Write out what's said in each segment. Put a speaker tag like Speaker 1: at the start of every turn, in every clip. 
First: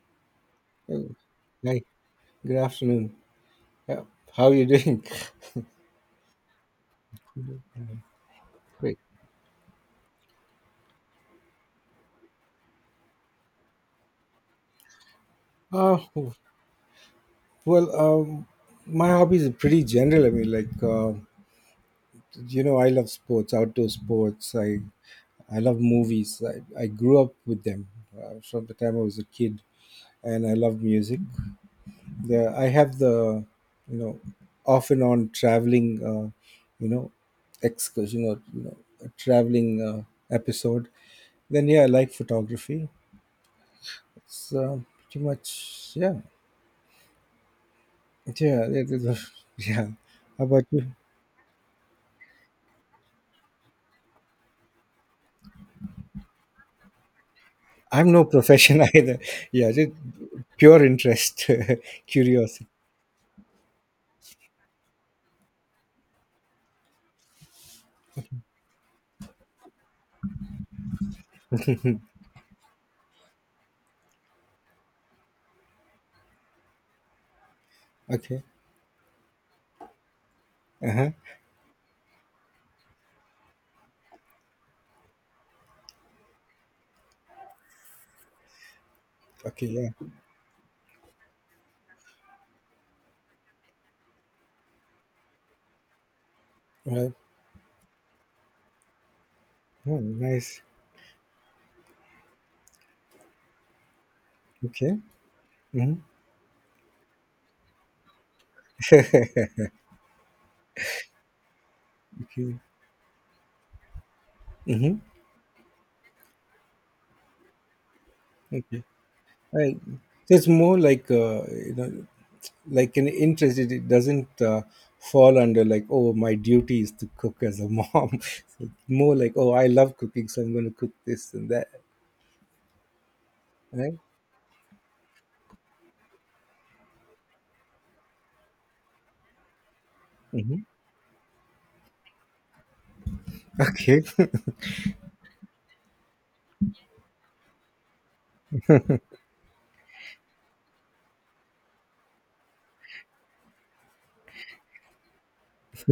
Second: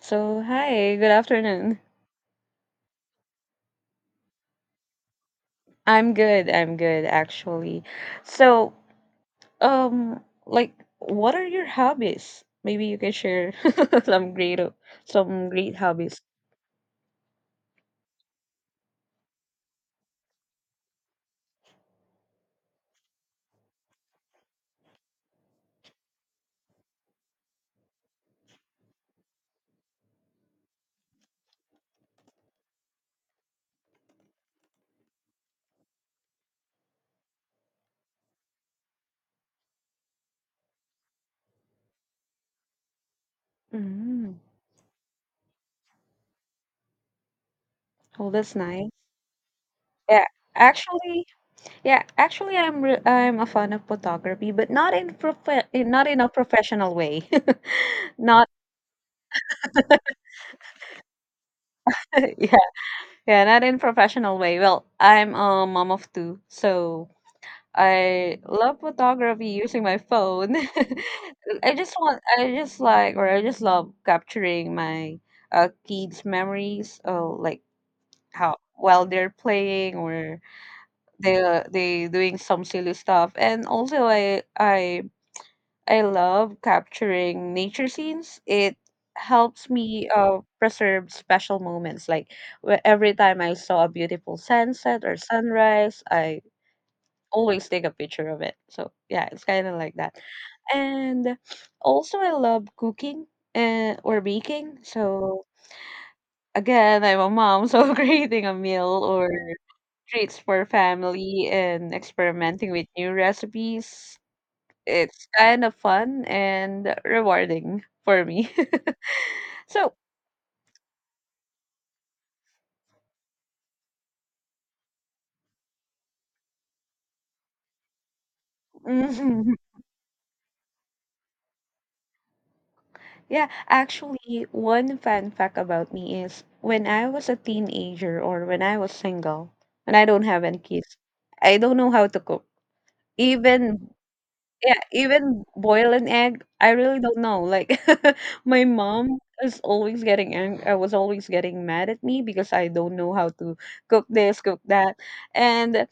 Speaker 1: So, hi,
Speaker 2: Oh,
Speaker 1: good afternoon.
Speaker 2: hi, good afternoon. Uh, How are you doing?
Speaker 1: I'm good actually. So,
Speaker 2: Great.
Speaker 1: um like what are your hobbies? Maybe you can share some great some great
Speaker 2: Uh,
Speaker 1: hobbies.
Speaker 2: well, um, my hobbies are pretty general. I love sports, outdoor sports. I love movies. I grew up with them from the time I was a kid, and I love music. I have you know, off and on traveling, you know, excursion or, a traveling episode. Then, yeah, I like photography.
Speaker 1: Mm.
Speaker 2: It's pretty much, yeah.
Speaker 1: Oh, that's
Speaker 2: Yeah,
Speaker 1: nice.
Speaker 2: yeah.
Speaker 1: Yeah.
Speaker 2: How about you?
Speaker 1: Actually, yeah, actually I'm a fan of photography, but not in a professional way.
Speaker 2: I'm no
Speaker 1: Not
Speaker 2: profession either. Yeah, just pure interest,
Speaker 1: yeah.
Speaker 2: curiosity.
Speaker 1: Yeah, not in professional way. Well, I'm a mom of two, so I love photography using my phone. I just want, I just like, or I just love capturing my kids' memories, like
Speaker 2: Okay.
Speaker 1: how while they're playing or
Speaker 2: Uh huh.
Speaker 1: they doing some silly stuff. And also, I love capturing nature scenes. It
Speaker 2: Okay.
Speaker 1: helps
Speaker 2: Yeah.
Speaker 1: me preserve special moments. Like every time I saw a beautiful sunset or sunrise, I
Speaker 2: Well,
Speaker 1: always take a picture of it. So yeah, it's kind of like
Speaker 2: oh,
Speaker 1: that.
Speaker 2: nice.
Speaker 1: And also, I love cooking and or baking.
Speaker 2: Okay.
Speaker 1: So
Speaker 2: Mm-hmm.
Speaker 1: again, I'm a mom, so creating a meal or treats for family and
Speaker 2: Okay.
Speaker 1: experimenting with new recipes.
Speaker 2: Mm-hmm.
Speaker 1: It's kind of fun and rewarding for me.
Speaker 2: Okay. Well,
Speaker 1: so
Speaker 2: so it's more like like an interest. It doesn't fall under like, oh, my duty is to cook as a mom. So it's more like, oh, I love cooking, so I'm going to cook this and that.
Speaker 1: Yeah,
Speaker 2: Right.
Speaker 1: actually, one fun fact about me is when I was single, when I don't have any
Speaker 2: Mm-hmm.
Speaker 1: kids, I don't know how to cook. Even
Speaker 2: Okay.
Speaker 1: yeah, even boil an egg, I really don't know. Like my mom is always getting angry. I was always getting mad at me because I don't know how to cook this, cook that. And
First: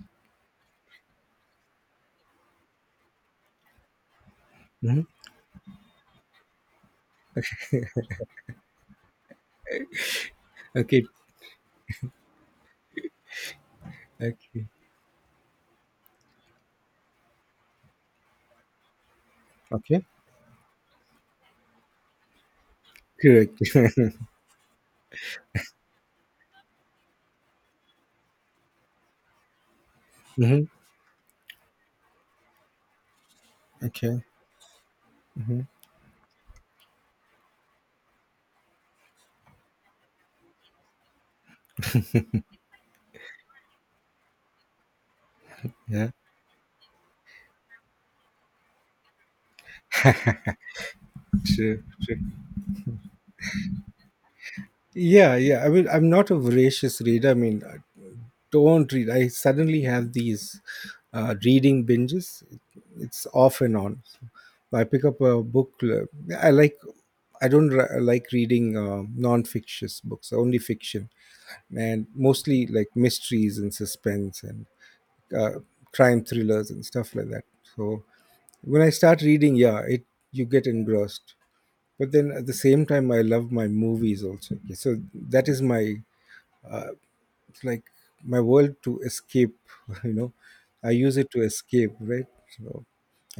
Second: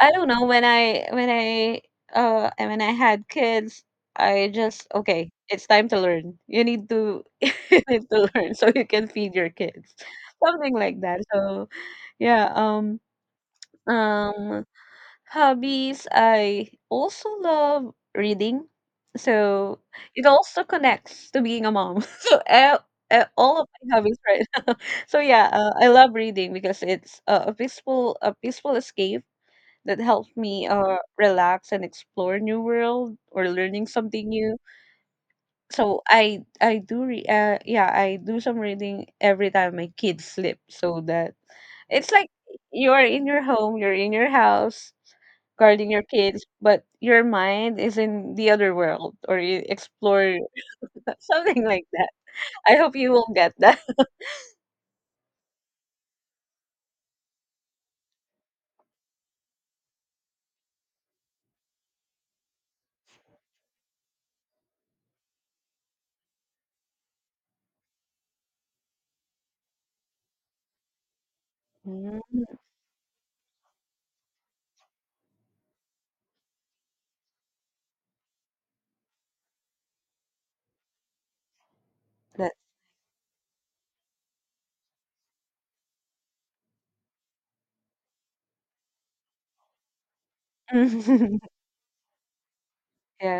Speaker 1: I don't know, and when I had kids, I just,
Speaker 2: Mhm.
Speaker 1: "Okay, it's time to learn. You need to you need to learn so you can feed your kids." Something like
Speaker 2: Okay,
Speaker 1: that. So, yeah, um,
Speaker 2: okay.
Speaker 1: hobbies, I also love reading. So,
Speaker 2: Okay.
Speaker 1: it also connects to being a mom. So,
Speaker 2: Correct.
Speaker 1: all of my hobbies, right? So, yeah, I love reading because it's a peaceful escape that helped me
Speaker 2: Mhm.
Speaker 1: relax and explore new world or learning
Speaker 2: Okay.
Speaker 1: something new.
Speaker 2: Mhm.
Speaker 1: So yeah I do some reading every time my kids sleep so that it's like you're in your home, you're in your house guarding your
Speaker 2: Yeah.
Speaker 1: kids, but your mind is in the other world or you explore something
Speaker 2: Sure.
Speaker 1: like that.
Speaker 2: Sure.
Speaker 1: I hope you will get that.
Speaker 2: Yeah. Yeah. I mean, I'm not a voracious reader. I mean, I don't read. I suddenly have these reading binges. It's off and on. So, I pick up a book. I like. I don't like reading non-fictious books. Only fiction, and
Speaker 1: Mm,
Speaker 2: mostly like mysteries and suspense and uh, crime thrillers and stuff like that. So when I start reading, yeah, it you get engrossed. But then at the
Speaker 1: that-
Speaker 2: same time, I love my movies also. Yeah, so that is my uh, it's like my world to escape. You know, I use it to escape, right? So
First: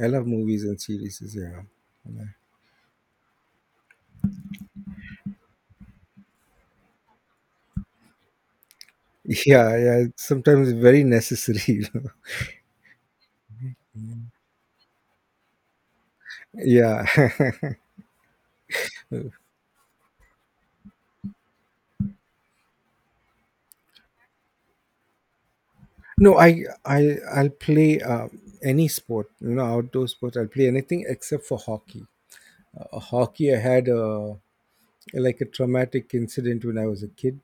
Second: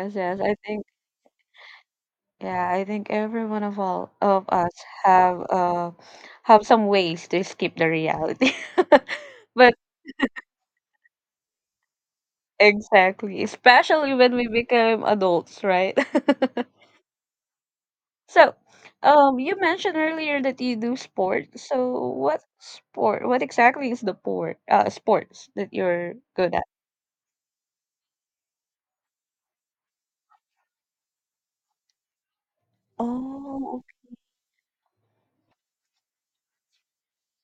Speaker 2: I love
Speaker 1: yes. I
Speaker 2: movies and
Speaker 1: think
Speaker 2: series. Yeah,
Speaker 1: Yeah, I think every one of all of us have uh have some ways to escape the reality. But
Speaker 2: yeah, yeah. Sometimes it's very necessary. You know?
Speaker 1: exactly, especially when we become adults, right?
Speaker 2: Yeah.
Speaker 1: So, you mentioned earlier that you do sport. So, what sport? What exactly is the sport? Sports that you're
Speaker 2: No,
Speaker 1: good at?
Speaker 2: I'll play any sport. You know, outdoor sport. I'll play anything except for hockey. Hockey, I
Speaker 1: Oh,
Speaker 2: had a like a traumatic incident when I was a kid.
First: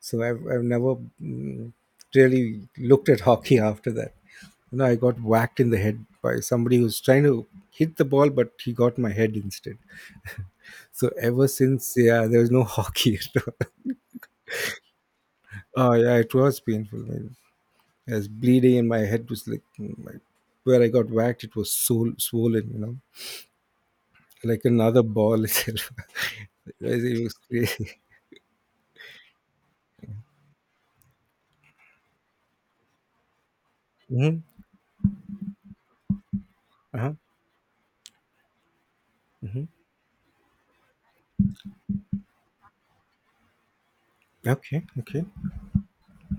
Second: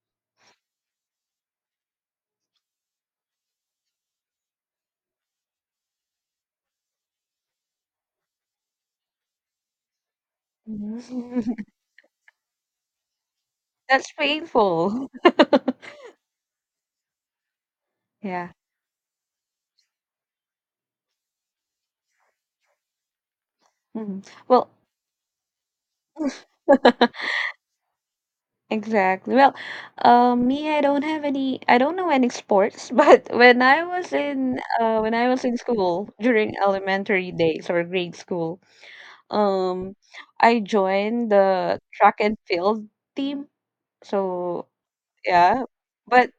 Speaker 2: So I've never mm, really looked at hockey after that. You know, I got whacked in the head by somebody who was trying to hit the ball, but he got my head instead. So ever
Speaker 1: okay.
Speaker 2: since, yeah, there was no hockey at all.
Speaker 1: That's painful.
Speaker 2: Oh, yeah, it was painful. Man. I was
Speaker 1: Yeah.
Speaker 2: bleeding and my head was like, mm, where I got whacked, it was so swollen, you know,
Speaker 1: Mhm.
Speaker 2: like
Speaker 1: Well,
Speaker 2: another ball itself. It was crazy.
Speaker 1: exactly. Well, me, I don't have any. I don't know any sports, but
Speaker 2: Hmm.
Speaker 1: when I was in school during
Speaker 2: Uh-huh.
Speaker 1: elementary days or grade school,
Speaker 2: Hmm.
Speaker 1: um, I joined the track and field team. So
Speaker 2: Okay, okay.
Speaker 1: yeah, but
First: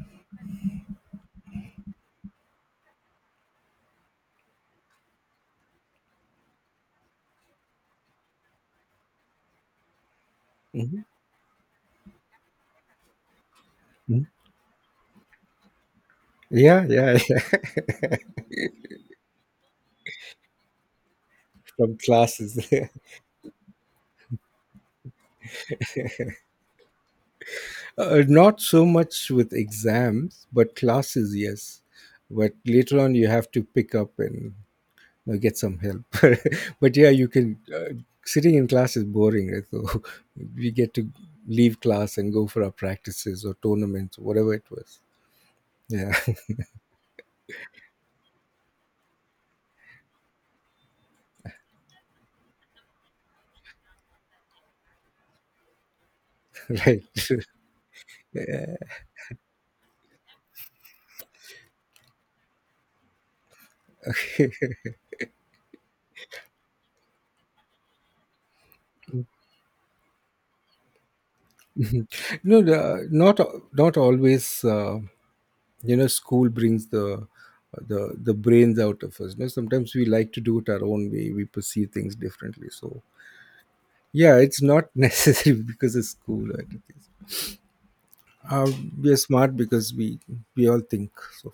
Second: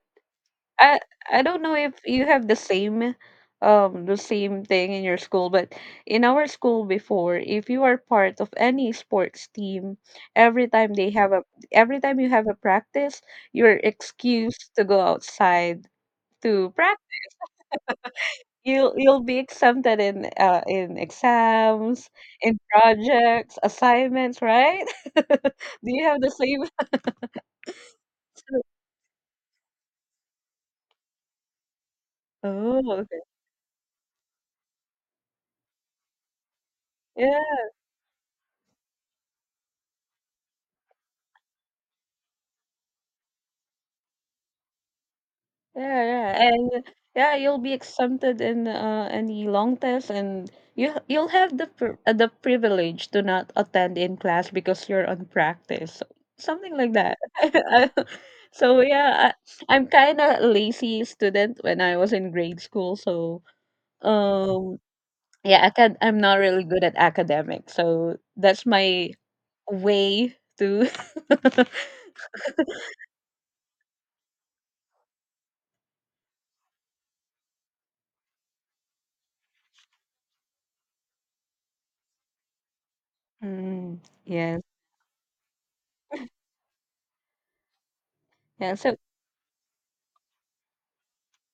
Speaker 1: I I don't know if you have the same thing in your school, but in our school before, if you are part of any sports team, every time
Speaker 2: Hmm.
Speaker 1: they have a every time you have a practice, you're excused to go outside to
Speaker 2: Yeah,
Speaker 1: practice.
Speaker 2: yeah, yeah.
Speaker 1: You'll be exempted in
Speaker 2: From
Speaker 1: exams,
Speaker 2: classes.
Speaker 1: in projects, assignments, right? Do you have the same?
Speaker 2: Not so much with exams, but classes, yes. But
Speaker 1: Oh,
Speaker 2: later on,
Speaker 1: okay.
Speaker 2: you have to pick up and you know, get some help. But yeah, you can.
Speaker 1: Yeah.
Speaker 2: Sitting in class is boring, right? So we get to leave class and go for our practices or tournaments, whatever it was.
Speaker 1: Yeah,
Speaker 2: Yeah,
Speaker 1: yeah, and yeah, you'll be exempted in any long test, and you'll have the the privilege to not attend in class because you're on practice, so, something like
Speaker 2: right.
Speaker 1: that.
Speaker 2: Yeah.
Speaker 1: so yeah, I, I'm kind of lazy student when I was in grade school, so um yeah, I'm not really good at academics, so that's my way to.
Speaker 2: Mhm. No, not not always. You know, school brings the the brains out of us, you know, sometimes we like to do it our own way, we perceive things differently, so
Speaker 1: Mm,
Speaker 2: yeah,
Speaker 1: yes,
Speaker 2: it's not necessary because of school or anything. uh,
Speaker 1: yeah. So.
Speaker 2: we are smart because we all think, so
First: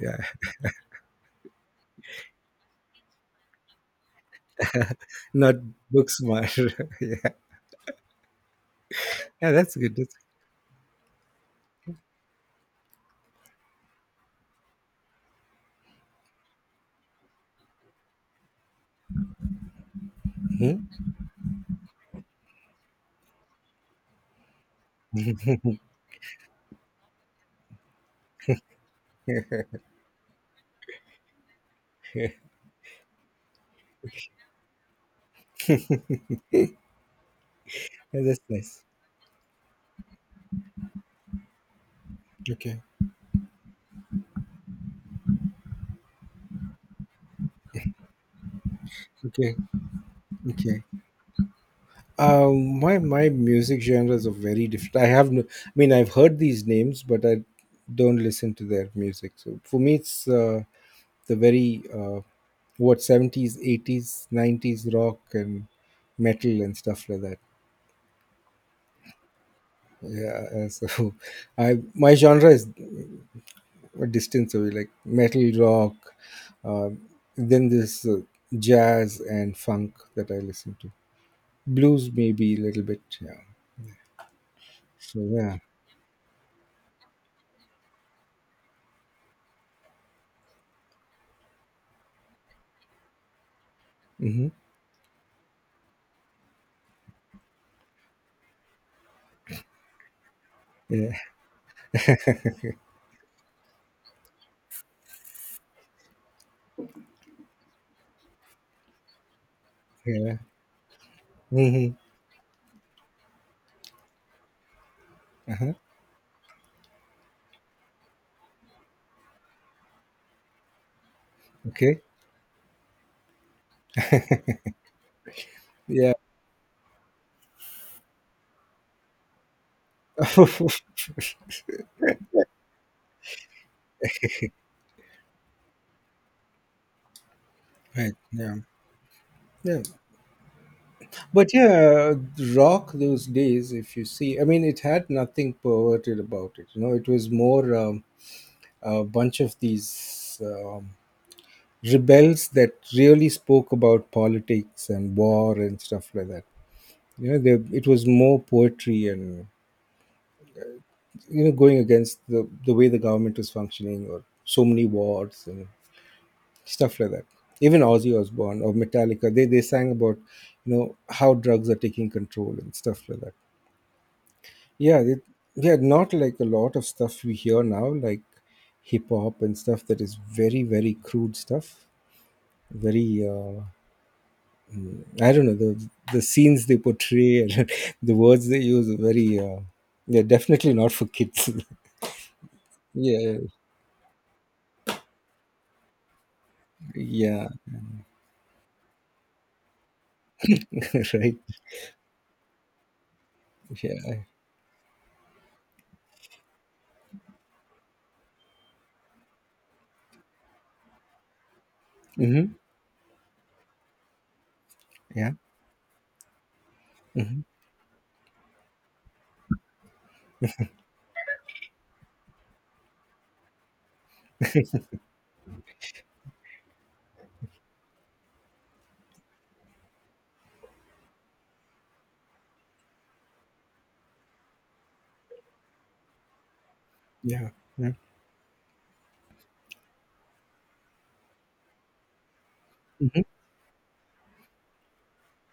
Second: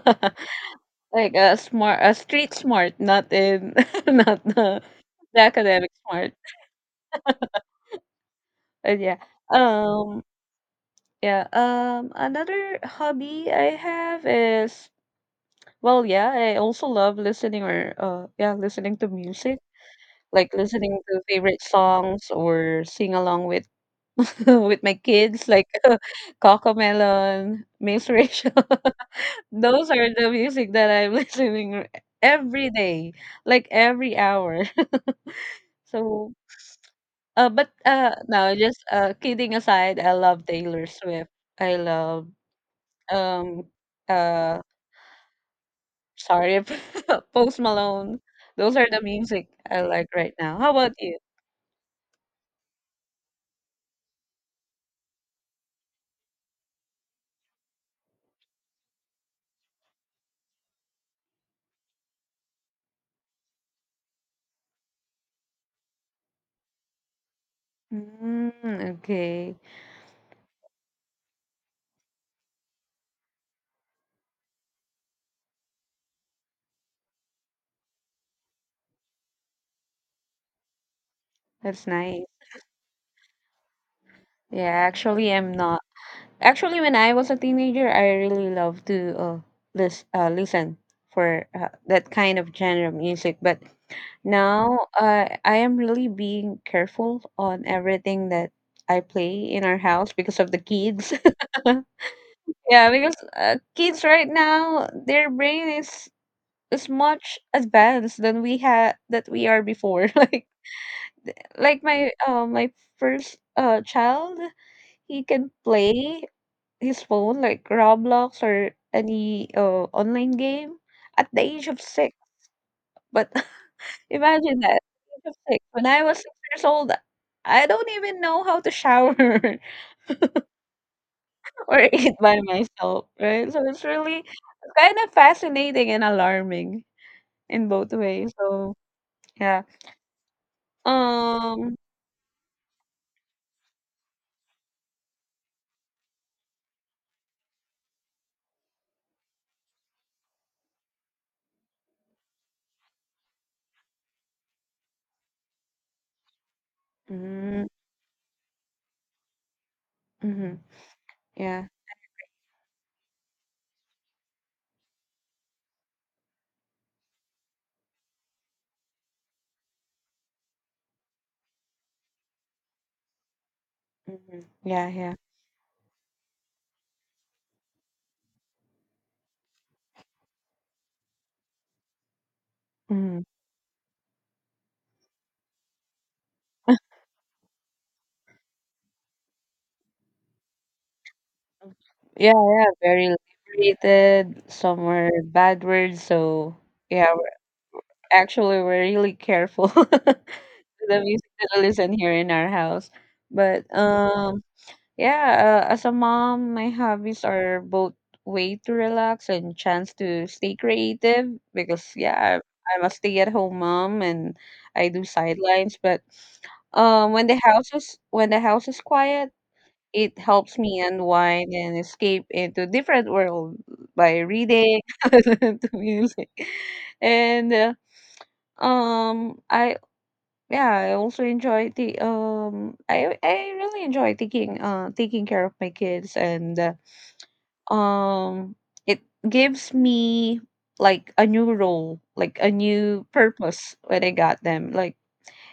Speaker 2: yeah.
Speaker 1: Like a smart, a street smart, not in, not the, the
Speaker 2: Not
Speaker 1: academic
Speaker 2: book
Speaker 1: smart.
Speaker 2: smart. Yeah,
Speaker 1: But yeah.
Speaker 2: yeah, that's good, that's,
Speaker 1: Um. Yeah. Another hobby I have is well, yeah. I also love listening or yeah, listening to music, like
Speaker 2: mhm.
Speaker 1: listening to favorite songs or sing along with with my kids, like Cocomelon, Miss Rachel. Those are the music that I'm listening every day, like every hour. So
Speaker 2: Yeah, that's
Speaker 1: no, just,
Speaker 2: nice.
Speaker 1: kidding aside, I love Taylor Swift. I love,
Speaker 2: Okay,
Speaker 1: um, uh, sorry, Post Malone. Those are the music
Speaker 2: okay,
Speaker 1: I like right now. How
Speaker 2: okay.
Speaker 1: about you?
Speaker 2: Um, my music genres are very different. I have no, I mean, I've heard these names, but I don't listen to their music, so for me it's the very what, 70s, 80s, 90s rock and metal and stuff like that,
Speaker 1: Mm, okay.
Speaker 2: yeah. So I my genre is a distance away, like metal rock. Um, then this jazz and funk that I listen to,
Speaker 1: That's
Speaker 2: blues
Speaker 1: nice.
Speaker 2: maybe a little bit, yeah,
Speaker 1: Yeah,
Speaker 2: so
Speaker 1: actually, I'm
Speaker 2: yeah.
Speaker 1: not. Actually, when I was a teenager, I really loved to listen for that kind of genre of music. But
Speaker 2: Hmm.
Speaker 1: now I am really being careful on everything that I play in our house because of the
Speaker 2: Yeah,
Speaker 1: kids. yeah, because kids right now, their brain is much advanced than we had that we are before.
Speaker 2: yeah.
Speaker 1: Like
Speaker 2: Hmm.
Speaker 1: my first child, he can
Speaker 2: Uh-huh.
Speaker 1: play his phone, like Roblox or any online game at the age of
Speaker 2: Okay.
Speaker 1: 6. But imagine that, at the age of 6. When I
Speaker 2: Yeah,
Speaker 1: was 6 years old, I don't even know how to shower or eat by myself, right? So it's really kind of fascinating and alarming in both
Speaker 2: right.
Speaker 1: ways.
Speaker 2: Yeah,
Speaker 1: So, yeah.
Speaker 2: yeah. But
Speaker 1: Um
Speaker 2: yeah, rock those days, if you see, I mean, it had nothing perverted about it. You know, it was more a bunch of these rebels that really spoke about politics and war and stuff like that. You know,
Speaker 1: mm,
Speaker 2: it was more poetry and,
Speaker 1: mhm,
Speaker 2: you know,
Speaker 1: yeah.
Speaker 2: going against the way the government was functioning or so many wars and stuff like that. Even Ozzy Osbourne or Metallica, they sang about, you know, how drugs are taking control and stuff like that.
Speaker 1: Mhm, yeah,
Speaker 2: yeah
Speaker 1: yeah.
Speaker 2: they, yeah, not like a lot of stuff we hear now like hip hop and stuff that is very, very crude stuff,
Speaker 1: Mhm.
Speaker 2: very I don't know, the scenes they portray and the words they use are very they're definitely not for kids.
Speaker 1: Yeah, yeah, very
Speaker 2: Yeah,
Speaker 1: liberated. Some were bad words, so yeah,
Speaker 2: yeah.
Speaker 1: actually, we're really careful to the music
Speaker 2: Right.
Speaker 1: that we listen here in our house. But
Speaker 2: Yeah.
Speaker 1: yeah, as a mom, my hobbies are both way to relax and chance to stay creative because yeah,
Speaker 2: Mm-hmm.
Speaker 1: I'm a stay-at-home mom and I do
Speaker 2: Yeah.
Speaker 1: sidelines. But
Speaker 2: Mm-hmm.
Speaker 1: when the house is quiet, it helps me unwind and escape into different world by reading, to music, and. I yeah, I also enjoy the I really enjoy taking taking care of my kids and
Speaker 2: Yeah, yeah.
Speaker 1: um it gives me like a new role, like a new
Speaker 2: Hmm.
Speaker 1: purpose when I got them,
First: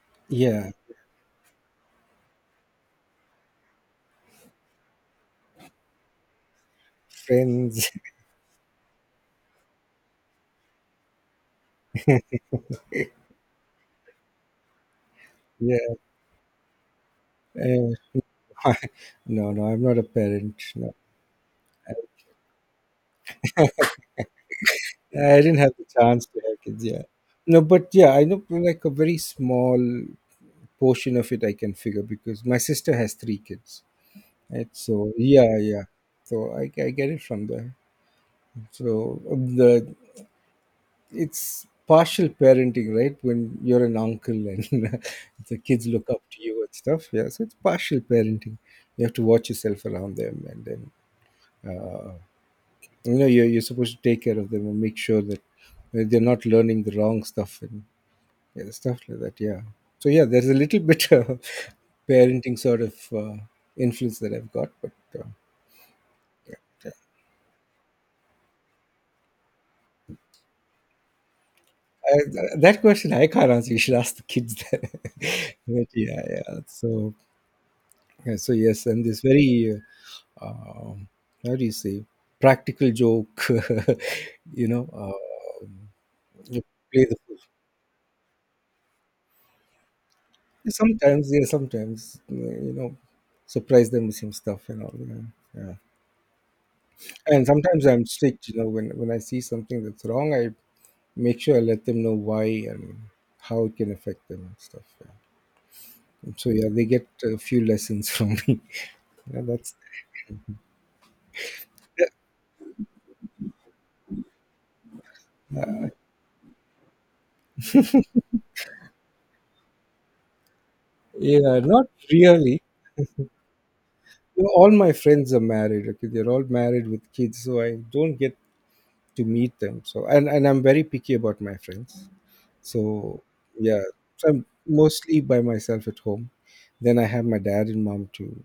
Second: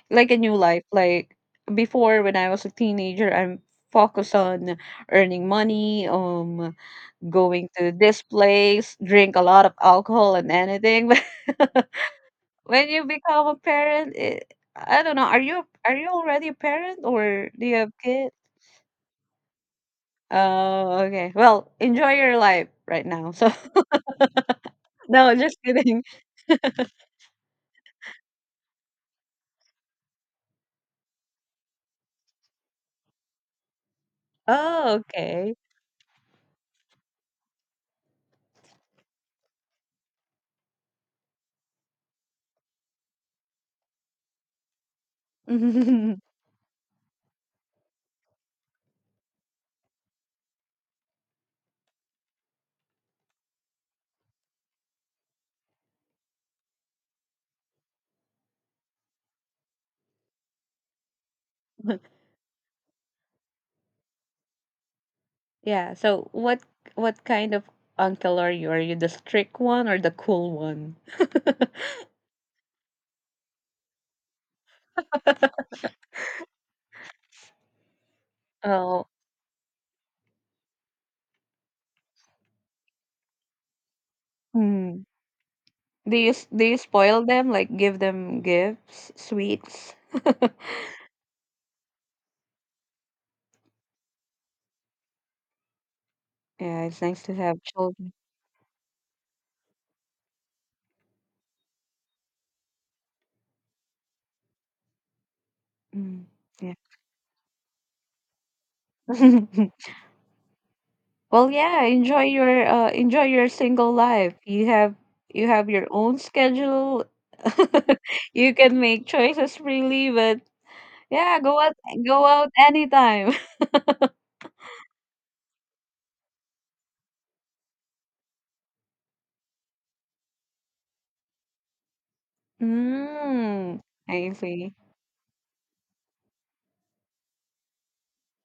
Speaker 1: like a new
Speaker 2: Yeah.
Speaker 1: life. Like before when I was a teenager, I'm focused on earning money, going
Speaker 2: Friends.
Speaker 1: to this place, drink a lot of alcohol and anything. When you become a parent, it I don't know,
Speaker 2: Yeah,
Speaker 1: are you already a parent or do you have
Speaker 2: uh,
Speaker 1: kids?
Speaker 2: no, no, I'm not a parent. No.
Speaker 1: Oh, okay. Well, enjoy your life right now. So no,
Speaker 2: Yeah, I
Speaker 1: just
Speaker 2: didn't have the
Speaker 1: kidding.
Speaker 2: chance to have kids. Yeah, no, but yeah, I know like a very small portion of it I can figure because my sister has three kids. Right?
Speaker 1: Oh,
Speaker 2: So
Speaker 1: okay.
Speaker 2: yeah, yeah. So I get it from there. So the it's partial parenting, right? When you're an uncle and the kids look up to you and stuff. Yeah, so it's partial parenting. You have to watch yourself around them, and then uh, you know, you're supposed to take care of them and make sure that they're not learning the wrong stuff and yeah, stuff like that. Yeah. So yeah, there's a little bit of parenting sort of influence that I've got, but uh,
Speaker 1: Yeah. So what kind of uncle are you? Are you the strict one or the cool one?
Speaker 2: I, that question I can't answer. You should ask the kids that. But yeah, yeah. So yeah, so yes, and
Speaker 1: Oh,
Speaker 2: this very uh, um, how do you say, practical joke, you know,
Speaker 1: mm. Do you
Speaker 2: you
Speaker 1: do you
Speaker 2: play the
Speaker 1: spoil
Speaker 2: fool.
Speaker 1: them? Like give them gifts, sweets?
Speaker 2: Sometimes, yeah, sometimes you know, surprise them with some stuff and all. Yeah. Yeah.
Speaker 1: Yeah, it's nice to
Speaker 2: And
Speaker 1: have
Speaker 2: sometimes I'm
Speaker 1: children.
Speaker 2: strict, you know, when I see something that's wrong, I make sure I let them know why and how it can affect them and stuff. Yeah.
Speaker 1: Mm.
Speaker 2: And so, yeah,
Speaker 1: Yeah.
Speaker 2: they get a few lessons from me. Yeah, that's,
Speaker 1: Well, yeah, enjoy your single life. You have your own schedule. You can make choices freely, but yeah,
Speaker 2: yeah, not
Speaker 1: go out
Speaker 2: really.
Speaker 1: anytime.
Speaker 2: You know, all my friends are married. Okay, they're all married with kids, so I don't get to meet them. So, and I'm very picky about my friends. So,
Speaker 1: Mm,
Speaker 2: yeah, so
Speaker 1: I
Speaker 2: I'm
Speaker 1: see.
Speaker 2: mostly by myself at home. Then I have my dad and mom to,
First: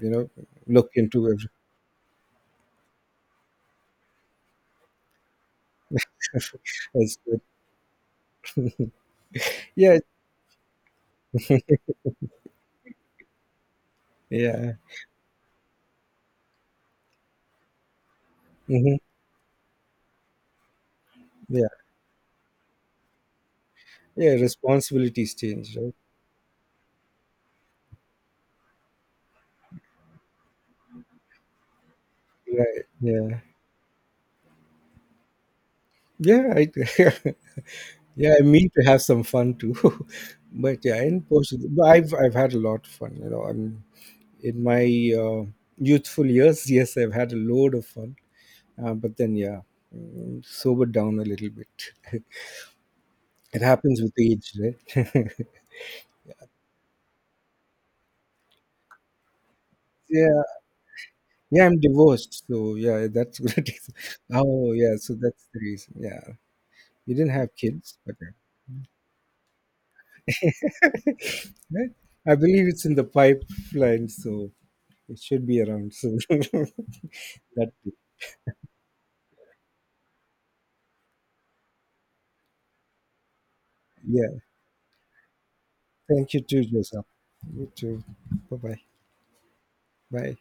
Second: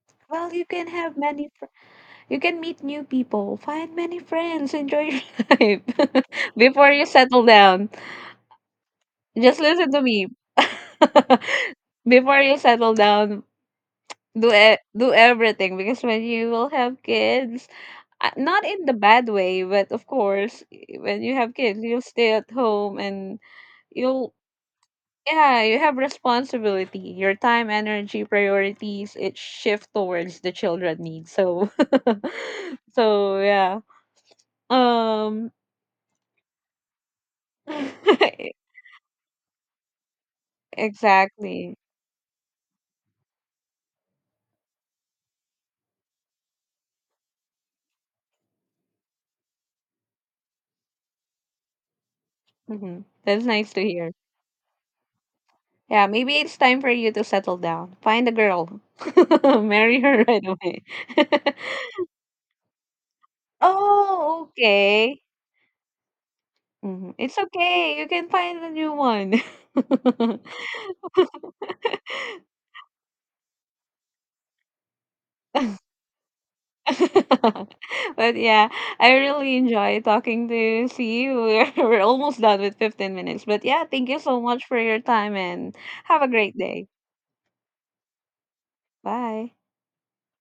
Speaker 2: you know,
Speaker 1: Well,
Speaker 2: look into
Speaker 1: you can meet new people, find many friends, enjoy your life before you
Speaker 2: as
Speaker 1: settle down. Just listen
Speaker 2: yeah,
Speaker 1: to me. Before you settle down, do
Speaker 2: yeah,
Speaker 1: do everything because when you will have kids not in the
Speaker 2: hmm,
Speaker 1: bad way but of course when you have
Speaker 2: yeah,
Speaker 1: kids you'll stay at home and
Speaker 2: yeah.
Speaker 1: you'll
Speaker 2: Responsibilities
Speaker 1: yeah
Speaker 2: change,
Speaker 1: you
Speaker 2: right?
Speaker 1: have responsibility your time energy priorities it shift towards the children needs so
Speaker 2: Right.
Speaker 1: so
Speaker 2: Yeah,
Speaker 1: yeah um
Speaker 2: yeah. Yeah, I mean to have some fun too, but yeah, in Portugal,
Speaker 1: exactly.
Speaker 2: but I've had a lot of fun. You know, I'm in my uh, youthful years. Yes, I've had a load of fun, but then yeah, mm, sobered down a little bit.
Speaker 1: Hmm, that's
Speaker 2: It
Speaker 1: nice to
Speaker 2: happens
Speaker 1: hear.
Speaker 2: with age, right?
Speaker 1: Yeah, maybe it's time for you to settle down, find a girl marry her
Speaker 2: Yeah,
Speaker 1: right away.
Speaker 2: yeah. I'm divorced, so yeah, that's what it is.
Speaker 1: Oh,
Speaker 2: Oh, yeah. So
Speaker 1: okay.
Speaker 2: that's the reason. Yeah,
Speaker 1: Mhm.
Speaker 2: you didn't
Speaker 1: It's
Speaker 2: have
Speaker 1: okay.
Speaker 2: kids,
Speaker 1: You
Speaker 2: but
Speaker 1: can find a new one.
Speaker 2: right? I believe it's in the pipeline, so it should be around soon. That
Speaker 1: But yeah, I really enjoy talking to see you. We're almost done with 15 minutes. But yeah, thank you
Speaker 2: yeah.
Speaker 1: so much for your time and have a
Speaker 2: Thank you
Speaker 1: great
Speaker 2: too,
Speaker 1: day.
Speaker 2: Joseph. You too. Bye bye.
Speaker 1: Bye.
Speaker 2: Bye.